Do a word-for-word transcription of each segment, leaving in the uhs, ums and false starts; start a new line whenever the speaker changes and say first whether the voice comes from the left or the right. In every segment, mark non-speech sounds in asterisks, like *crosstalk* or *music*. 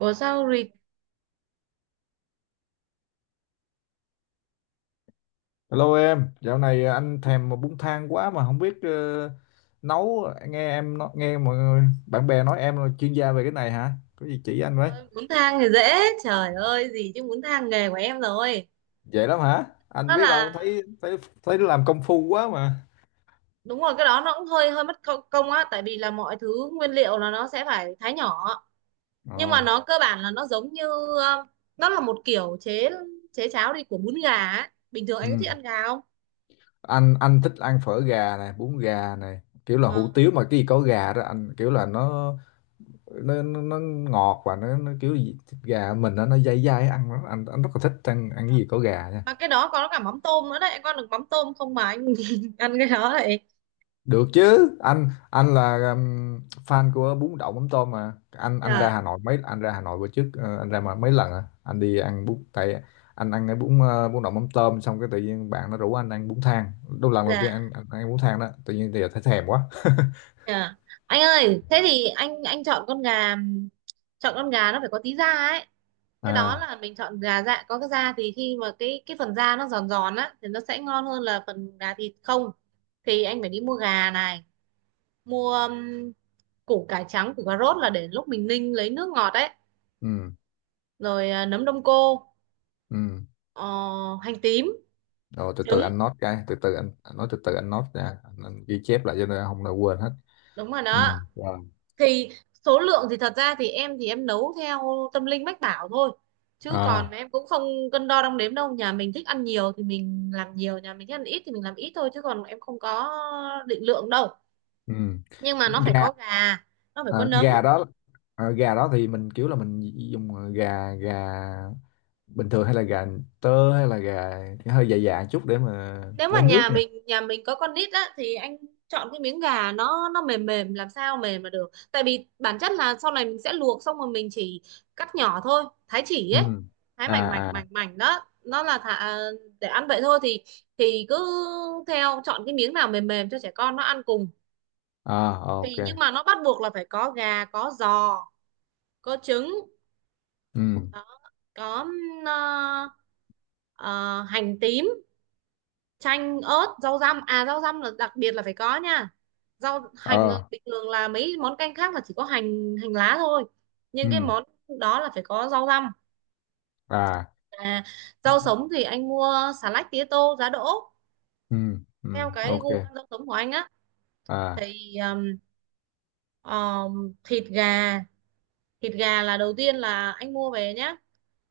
right: Ủa sao rịt
left: Hello em, dạo này anh thèm bún thang quá mà không biết ờ, nấu. Nghe em nó- nghe mọi người bạn bè nói em là chuyên gia về cái này hả? Có gì chỉ anh với?
right: ơi, muốn thang thì dễ. Trời ơi, gì chứ muốn thang nghề của em rồi.
left: Vậy lắm hả? Anh
right: Đó
left: biết
right: là
left: đâu, thấy thấy thấy nó làm công phu quá mà.
right: đúng rồi, cái đó nó cũng hơi hơi mất công công á, tại vì là mọi thứ nguyên liệu là nó sẽ phải thái nhỏ, nhưng mà
left: Ồ.
right: nó cơ bản là nó giống như ờ, nó là một kiểu chế chế cháo đi của bún gà á. Bình thường anh có
left: Ừ.
right: thích ăn gà không?
left: Anh anh thích ăn phở gà này, bún gà này, kiểu là hủ
right: Nó-
left: tiếu mà cái gì có gà đó anh kiểu là nó nó nó, nó ngọt và nó, nó kiểu gì, thịt gà mình nó nó dai dai ăn lắm. anh anh rất là thích ăn ăn cái gì có gà nha.
right: mà cái đó có cả mắm tôm nữa đấy, anh có được mắm tôm không mà anh *laughs* ăn cái đó vậy?
left: Được chứ, anh anh là um, fan của bún đậu mắm tôm mà. Anh anh ra
right: Trời,
left: Hà Nội mấy anh ra Hà Nội bữa trước, ờ, anh ra mà mấy lần à. Anh đi ăn bún tại anh ăn cái bún ờ, bún đậu mắm tôm xong cái tự nhiên bạn nó rủ anh ăn bún thang. Đó là lần đầu tiên
right: dạ.
left: anh, anh ăn bún thang đó, tự nhiên thì thấy thèm quá.
right: Dạ. Anh ơi, thế thì anh anh chọn con gà, chọn con gà nó phải có tí da ấy. Cái đó
left: À,
right: là mình chọn gà, dạ có cái da thì khi mà cái cái phần da nó giòn giòn á thì nó sẽ ngon hơn là phần gà thịt không. Thì anh phải đi mua gà này, mua um, củ cải trắng, củ cà rốt là để lúc mình ninh lấy nước ngọt ấy,
left: ừ
right: rồi à, nấm đông cô,
left: ừ.
right: ờ, hành tím,
left: Rồi từ từ
right: trứng,
left: anh note cái, từ từ anh anh nói từ từ anh note ra, anh, anh ghi chép lại cho nên không là quên hết.
right: đúng rồi
left: Ừ.
right: đó.
left: Rồi.
right: Thì số lượng thì thật ra thì em, thì em nấu theo tâm linh mách bảo thôi, chứ còn
left: À.
right: em cũng không cân đo đong đếm đâu. Nhà mình thích ăn nhiều thì mình làm nhiều, nhà mình thích ăn ít thì mình làm ít thôi, chứ còn em không có định lượng đâu.
left: Ừ.
right: Nhưng mà nó phải
left: Gà.
right: có gà, nó phải
left: À,
right: có nấm.
left: gà đó. À, gà đó thì mình kiểu là mình dùng gà gà bình thường hay là gà tơ hay là gà hơi dài dài chút để mà
right: Nếu mà
left: lấy nước
right: nhà
left: nha.
right: mình nhà mình có con nít á thì anh chọn cái miếng gà nó nó mềm mềm, làm sao mềm mà được, tại vì bản chất là sau này mình sẽ luộc xong rồi mình chỉ cắt nhỏ thôi, thái chỉ ấy,
left: Ừ.
right: thái
left: À
right: mảnh mảnh
left: à.
right: mảnh mảnh đó, nó là thả, để ăn vậy thôi. thì thì cứ theo chọn cái miếng nào mềm mềm cho trẻ con nó ăn cùng.
left: À. Ok.
right: Thì nhưng mà nó bắt buộc là phải có gà, có giò, có trứng.
left: Ừ.
right: Đó, có ừm, ờ, ờ, hành tím, chanh, ớt, rau răm, à rau răm là đặc biệt là phải có nha. Rau hành
left: Ờ.
right: bình thường là mấy món canh khác là chỉ có hành hành lá thôi,
left: Ừ.
right: nhưng cái món đó là phải có rau răm.
left: À.
right: À, rau sống thì anh mua xà lách, tía tô, giá đỗ,
left: Ừ
right: theo
left: ừ.
right: cái
left: Ok.
right: gu ăn rau sống của anh á.
left: À.
right: Thì um, um, thịt gà, thịt gà là đầu tiên là anh mua về nhá,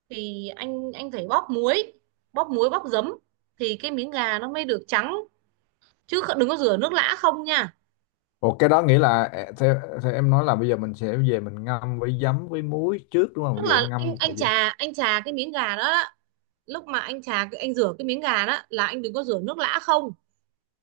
right: thì anh anh phải bóp muối, bóp muối bóp giấm, thì cái miếng gà nó mới được trắng, chứ kh- đừng có rửa nước lã không nha.
left: Ủa cái đó nghĩa là e- theo, theo em nói là bây giờ mình sẽ về mình ngâm với giấm với muối trước đúng không?
right: Tức
left: Ví dụ
right: là
left: ngâm
right: anh
left: một thời
right: anh
left: gian.
right: chà, anh chà cái miếng gà đó á, lúc mà anh chà cái, anh rửa cái miếng gà đó là anh đừng có rửa nước lã không,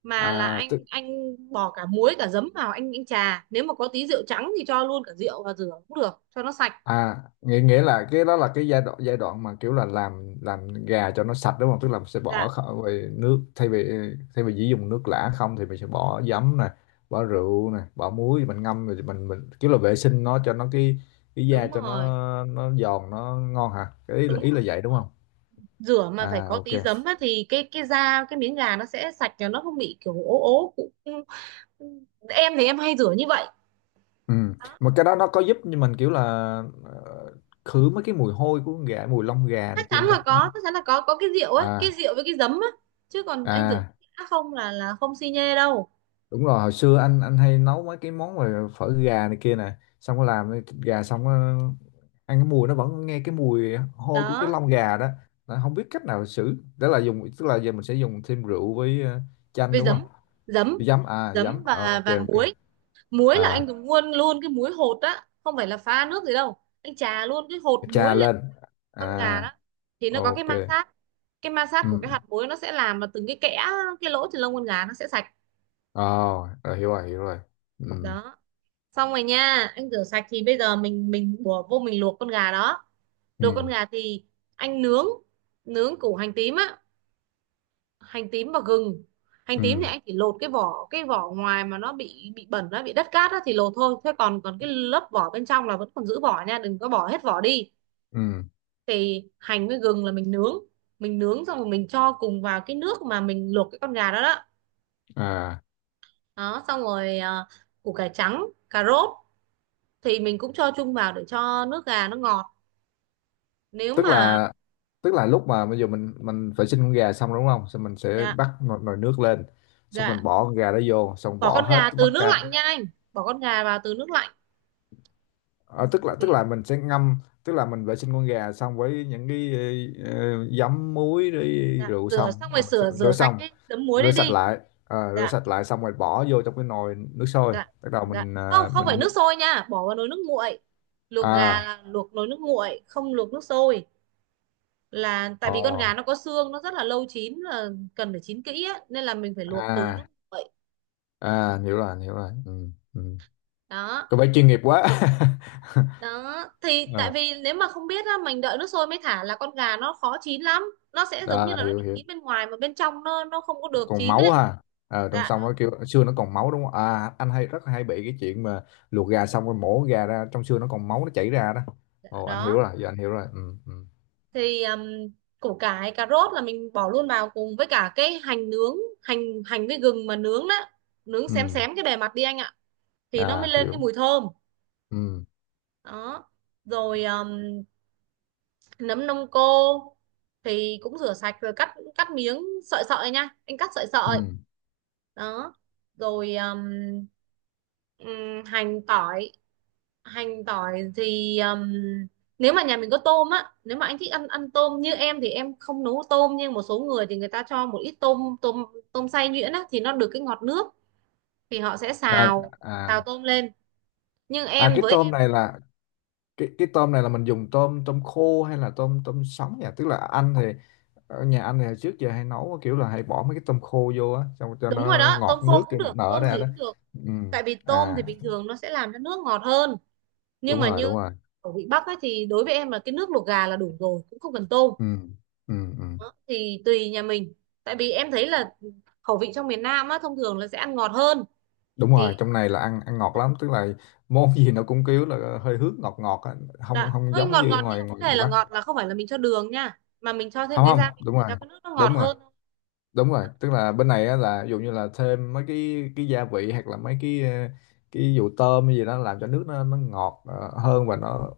right: mà là
left: À,
right: anh anh bỏ cả muối cả giấm vào, anh anh chà, nếu mà có tí rượu trắng thì cho luôn cả rượu và rửa cũng được cho nó sạch.
left: à nghĩa nghĩa là cái đó là cái giai đoạn giai đoạn mà kiểu là làm làm gà cho nó sạch đúng không, tức là mình sẽ bỏ
right: Dạ
left: kho- về nước, thay vì thay vì chỉ dùng nước lã không, thì mình sẽ bỏ giấm nè, bỏ rượu nè, bỏ muối, mình ngâm rồi mình mình kiểu là vệ sinh nó cho nó cái cái da
right: đúng
left: cho
right: rồi,
left: nó nó giòn nó ngon hả, cái ý là
right: đúng
left: ý là
right: rồi đúng
left: vậy đúng
right: rồi.
left: không?
right: Rửa mà phải
left: À,
right: có
left: ok.
right: tí giấm á, thì cái cái da, cái miếng gà nó sẽ sạch cho nó không bị kiểu ố ố cũng. Em thì em hay rửa như vậy.
left: Ừ. Mà cái đó nó có giúp như mình kiểu là ờ, khử mấy cái mùi hôi của con gà, mùi lông gà này
right: Chắc
left: kia
right: chắn
left: không ta?
right: là
left: Nó-
right: có, chắc chắn là có có cái rượu ấy, cái
left: à
right: rượu với cái giấm á, chứ còn anh rửa
left: à.
right: khác không là là không xi nhê đâu.
left: Đúng rồi hồi xưa anh anh hay nấu mấy cái món mà phở gà này kia nè, xong có làm cái thịt gà xong có ăn, cái mùi nó vẫn nghe cái mùi hôi của cái
right: Đó,
left: lông gà đó, nó không biết cách nào xử, đó là dùng, tức là giờ mình sẽ dùng thêm rượu với ờ, chanh
right: với
left: đúng không?
right: giấm, giấm
left: Với giấm, à giấm.
right: giấm
left: Ờ,
right: và
left: ok
right: và
left: ok.
right: muối. Muối là anh
left: À,
right: dùng luôn luôn cái muối hột á, không phải là pha nước gì đâu, anh chà luôn cái hột muối
left: trà
right: lên
left: lên. À.
right: con gà đó, thì nó có cái ma
left: Ok.
right: sát, cái ma sát của cái
left: Ừ.
right: hạt muối nó sẽ làm là từng cái kẽ, cái lỗ trên lông con gà nó sẽ sạch.
left: Ờ. Rồi, hiểu rồi hiểu rồi. Ừ
right: Đó xong rồi nha, anh rửa sạch thì bây giờ mình mình bỏ vô mình luộc con gà đó. Đồ con
left: ừ
right: gà thì anh nướng, nướng củ hành tím á, hành tím và gừng. Hành tím thì
left: ừ
right: anh chỉ lột cái vỏ, cái vỏ ngoài mà nó bị bị bẩn, nó bị đất cát á thì lột thôi, thế còn còn cái lớp vỏ bên trong là vẫn còn giữ vỏ nha, đừng có bỏ hết vỏ đi.
left: ừ.
right: Thì hành với gừng là mình nướng, mình nướng xong rồi mình cho cùng vào cái nước mà mình luộc cái con gà đó đó.
left: À
right: Đó xong rồi à, củ cải trắng, cà rốt thì mình cũng cho chung vào để cho nước gà nó ngọt. Nếu
left: tức
right: mà
left: là tức là lúc mà bây giờ mình mình vệ sinh con gà xong đúng không, xong mình sẽ
right: gà,
left: bắt nồi, nồi nước lên, xong mình
right: gà
left: bỏ con gà đó vô xong
right: bỏ
left: bỏ
right: con
left: hết
right: gà
left: tất
right: từ nước
left: cả.
right: lạnh nha anh, bỏ con gà vào từ nước lạnh.
left: Ờ, tức là tức là mình sẽ ngâm, tức là mình vệ sinh con gà xong với những cái ờ, ờ, giấm muối rồi
right: Dạ
left: rượu,
right: rửa
left: xong
right: xong rồi,
left: rồi mình sẽ
right: sửa
left: rửa
right: rửa sạch
left: xong,
right: cái đấm muối
left: rửa
right: đấy
left: sạch
right: đi.
left: lại. Ờ, rửa
right: Dạ
left: sạch lại xong rồi bỏ vô trong cái nồi nước sôi,
right: dạ
left: bắt đầu
right: dạ.
left: mình
right: Không,
left: à,
right: không phải
left: mình.
right: nước sôi nha, bỏ vào nồi nước nguội. Luộc gà
left: À.
right: là luộc nồi nước nguội, không luộc nước sôi. Là tại
left: Ồ.
right: vì con gà nó có xương, nó rất là lâu chín, là cần phải chín kỹ á, nên là mình phải luộc từ nước
left: À.
right: nguội.
left: À hiểu rồi hiểu rồi. Ừ, ừ.
right: Đó
left: Có vẻ chuyên nghiệp quá. *laughs*
right: đó, thì tại
left: Ờ.
right: vì nếu mà không biết á, mình đợi nước sôi mới thả là con gà nó khó chín lắm, nó sẽ giống như
left: À,
right: là nó
left: hiểu
right: bị
left: hiểu.
right: chín bên ngoài mà bên trong nó nó không có được
left: Còn
right: chín
left: máu
right: ấy.
left: ha. Ờ, trong
right: Dạ
left: xương, nó kêu xương nó còn máu đúng không, à anh hay rất hay bị cái chuyện mà luộc gà xong rồi mổ gà ra trong xương nó còn máu nó chảy ra đó. Ồ anh hiểu
right: đó
left: rồi, giờ anh hiểu rồi. Ừ ừ.
right: thì um, củ cải cà rốt là mình bỏ luôn vào cùng với cả cái hành nướng, hành hành với gừng mà nướng đó, nướng xém
left: Ừ.
right: xém cái bề mặt đi anh ạ, thì nó mới
left: À
right: lên cái
left: hiểu.
right: mùi thơm.
left: Ừ
right: Đó rồi um, nấm đông cô thì cũng rửa sạch rồi cắt cắt miếng, sợi sợi nha anh, cắt sợi
left: ừ.
right: sợi. Đó rồi um, ừm, hành tỏi, hành tỏi thì um, nếu mà nhà mình có tôm á, nếu mà anh thích ăn, ăn tôm. Như em thì em không nấu tôm, nhưng một số người thì người ta cho một ít tôm, tôm tôm xay nhuyễn á thì nó được cái ngọt nước, thì họ sẽ
left: À,
right: xào,
left: à.
right: xào tôm lên. Nhưng
left: À
right: em
left: cái
right: với
left: tôm
right: em,
left: này là, cái cái tôm này là mình dùng tôm tôm khô hay là tôm tôm sống nhỉ, tức là anh thì ở nhà anh thì trước giờ hay nấu kiểu là hay bỏ mấy cái tôm khô vô á, xong cho
right: đúng rồi
left: nó
right: đó, tôm
left: ngọt nước
right: khô cũng
left: cho nó
right: được,
left: nở
right: tôm
left: ra
right: gì
left: đó.
right: cũng được,
left: Ừ.
right: tại vì tôm
left: À
right: thì bình thường nó sẽ làm cho nước ngọt hơn. Nhưng
left: đúng
right: mà
left: rồi
right: như
left: đúng rồi.
right: ở vị Bắc ấy thì đối với em là cái nước luộc gà là đủ rồi, cũng không cần tôm,
left: Ừ ừ ừ.
right: thì tùy nhà mình. Tại vì em thấy là khẩu vị trong miền Nam á thông thường là sẽ ăn ngọt hơn.
left: Đúng
right: Thì
left: rồi, trong này là ăn ăn ngọt lắm, tức là món gì nó cũng kiểu là hơi hướng ngọt ngọt á. Không,
right: đã
left: không
right: hơi
left: giống
right: ngọt
left: như
right: ngọt, nhưng
left: ngoài
right: mà vấn
left: ngoài,
right: đề
left: ngoài
right: là ngọt
left: Bắc.
right: là không phải là mình cho đường nha, mà mình cho thêm
left: Không
right: cái
left: không,
right: gia vị
left: đúng
right: để
left: rồi
right: cho cái nước nó ngọt
left: đúng rồi
right: hơn.
left: đúng
right: Dạ,
left: rồi, tức là bên này á, là ví dụ như là thêm mấy cái cái gia vị hoặc là mấy cái ờ, cái vụ tôm hay gì đó làm cho nước nó nó ngọt ờ, hơn và nó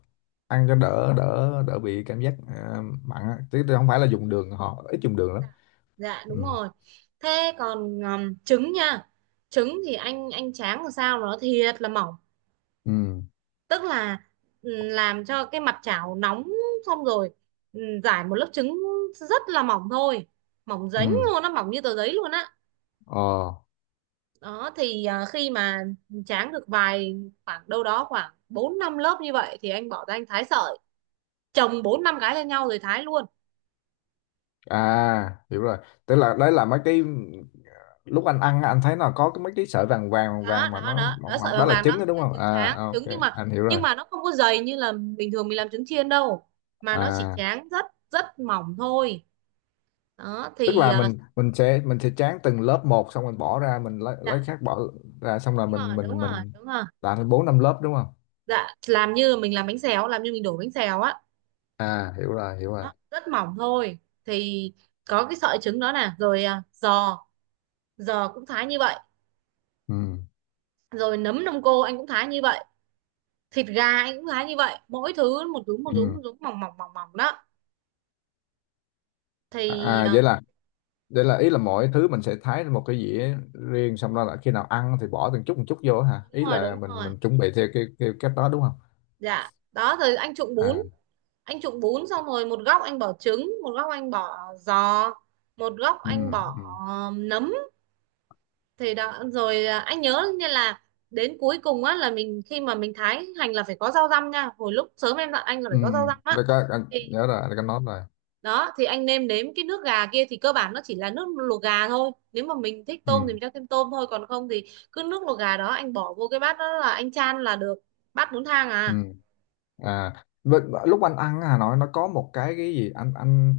left: ăn cho đỡ đỡ đỡ bị cảm giác ờ, mặn á. Chứ không phải là dùng đường, họ ít dùng đường lắm.
right: dạ đúng
left: Ừ
right: rồi. Thế còn um, trứng nha, trứng thì anh anh tráng làm sao nó thiệt là mỏng,
left: ừ
right: tức là ừ, làm cho cái mặt chảo nóng, xong rồi ừ, rải một lớp trứng rất là mỏng thôi, mỏng dính
left: ừ.
right: luôn, nó mỏng như tờ giấy luôn á.
left: Ờ.
right: Đó thì à, khi mà tráng được vài, khoảng đâu đó khoảng bốn năm lớp như vậy thì anh bỏ ra anh thái sợi, chồng bốn năm cái lên nhau rồi thái luôn.
left: À hiểu rồi, tức là đấy là mấy cái lúc anh ăn á, anh thấy nó có cái mấy cái sợi vàng vàng vàng
right: Đó
left: vàng mà
right: đó
left: nó
right: đó đó,
left: mỏng
right: sợi
left: mỏng đó
right: vàng
left: là
right: vàng
left: trứng đó
right: đó
left: đúng
right: là
left: không?
right: trứng,
left: À
right: tráng
left: ok,
right: trứng, nhưng mà
left: anh hiểu rồi.
right: nhưng mà nó không có dày như là bình thường mình làm trứng chiên đâu, mà nó chỉ
left: À
right: tráng rất, rất mỏng thôi. Đó
left: tức
right: thì
left: là
right: à,
left: mình mình sẽ mình sẽ tráng từng lớp một, xong mình bỏ ra mình lấy
right: dạ
left: lấy khác bỏ ra, xong
right: đúng
left: rồi mình
right: rồi, đúng
left: mình
right: rồi
left: mình
right: đúng rồi.
left: làm thành bốn năm lớp đúng không?
right: Dạ làm như mình làm bánh xèo, làm như mình đổ bánh xèo á,
left: À hiểu rồi hiểu rồi.
right: đó, rất mỏng thôi. Thì có cái sợi trứng đó nè, rồi à, giò, giò cũng thái như vậy,
left: Ừ
right: rồi nấm đông cô anh cũng thái như vậy, thịt gà anh cũng thái như vậy, mỗi thứ một nhúm, một nhúm
left: ừ.
right: một nhúm, mỏng mỏng mỏng mỏng đó.
left: À.
right: Thì
left: À,
right: ờ,
left: vậy là vậy là ý là mỗi thứ mình sẽ thái lên một cái dĩa riêng, xong đó là khi nào ăn thì bỏ từng chút một chút vô hả,
right: đúng
left: ý
right: rồi đúng
left: là mình
right: rồi.
left: mình chuẩn bị theo cái theo cách đó đúng không?
right: Dạ đó, rồi anh trụng bún,
left: À.
right: anh trụng bún xong rồi một góc anh bỏ trứng, một góc anh bỏ giò, một góc
left: Ừ
right: anh bỏ
left: ừ.
right: ờ, nấm. Thì đó rồi ờ, anh nhớ như là đến cuối cùng á là mình, khi mà mình thái hành là phải có rau răm nha, hồi lúc sớm em dặn anh là
left: Ừ.
right: phải có rau răm á.
left: Đây có- anh nhớ rồi, anh có nói rồi.
right: Đó thì anh nêm nếm cái nước gà kia, thì cơ bản nó chỉ là nước luộc gà thôi, nếu mà mình thích tôm
left: Ừ
right: thì mình cho thêm tôm thôi, còn không thì cứ nước luộc gà đó anh bỏ vô cái bát, đó là anh chan là được bát bún thang.
left: ừ.
right: À
left: À vậy- lúc anh ăn à, nói nó có một cái cái gì, anh anh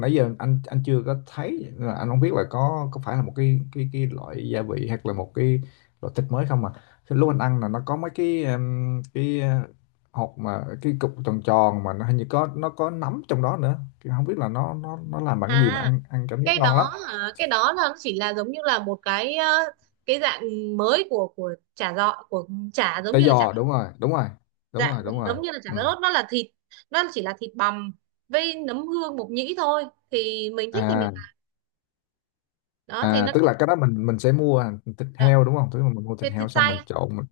left: nãy giờ anh anh chưa có thấy, là anh không biết là có có phải là một cái cái cái loại gia vị hoặc là một cái loại thịt mới không mà, thì lúc anh ăn là nó có mấy cái um, cái uh, hột mà cái cục tròn tròn mà nó hình như có, nó có nấm trong đó nữa. Thì không biết là nó nó nó làm bằng cái gì mà
right: à,
left: ăn ăn cảm giác
right: cái
left: ngon lắm.
right: đó hả? Cái đó là nó chỉ là giống như là một cái ờ, cái dạng mới của của chả giò, của chả, giống
left: Tỏi
right: như là chả,
left: giò, đúng rồi đúng rồi đúng
right: dạng
left: rồi đúng rồi.
right: giống như là chả
left: Ừ.
right: lót, nó là thịt, nó chỉ là thịt bằm với nấm hương, mộc nhĩ thôi, thì mình thích thì mình
left: À
right: ăn. Đó thì
left: à,
right: nó,
left: tức là cái đó mình mình sẽ mua thịt
right: đó,
left: heo đúng không, tức là mình mua thịt
right: thịt
left: heo
right: thịt
left: xong
right: xay,
left: mình trộn mình.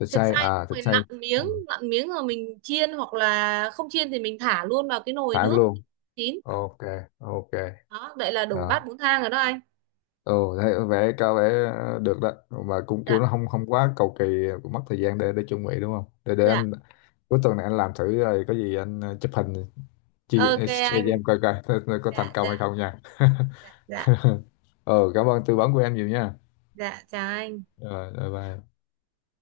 left: Thịt
right: thịt
left: xay,
right: xay
left: à
right: xong
left: thịt
right: rồi
left: xay.
right: nặn
left: Ừ.
right: miếng, nặn miếng rồi mình chiên, hoặc là không chiên thì mình thả luôn vào cái nồi
left: Thả
right: nước
left: luôn.
right: chín.
left: Ok ok.
right: Đó vậy là đủ
left: Đó.
right: bát bún thang rồi đó anh.
left: Ồ thấy có vẻ có vẻ ờ, được đó mà cũng
right: Dạ
left: kêu nó không không quá cầu kỳ, cũng mất thời gian để để chuẩn bị đúng không, để để
right: dạ,
left: anh cuối tuần này anh làm thử, rồi có gì anh ờ, chụp hình, chia
right: ok
left: share
right: anh.
left: cho em coi coi *laughs* coi có thành
right: Dạ
left: công hay
right: dạ.
left: không nha.
right: Dạ dạ
left: *laughs* Ừ cảm ơn tư vấn của em nhiều nha.
right: dạ chào anh.
left: Rồi bye bye.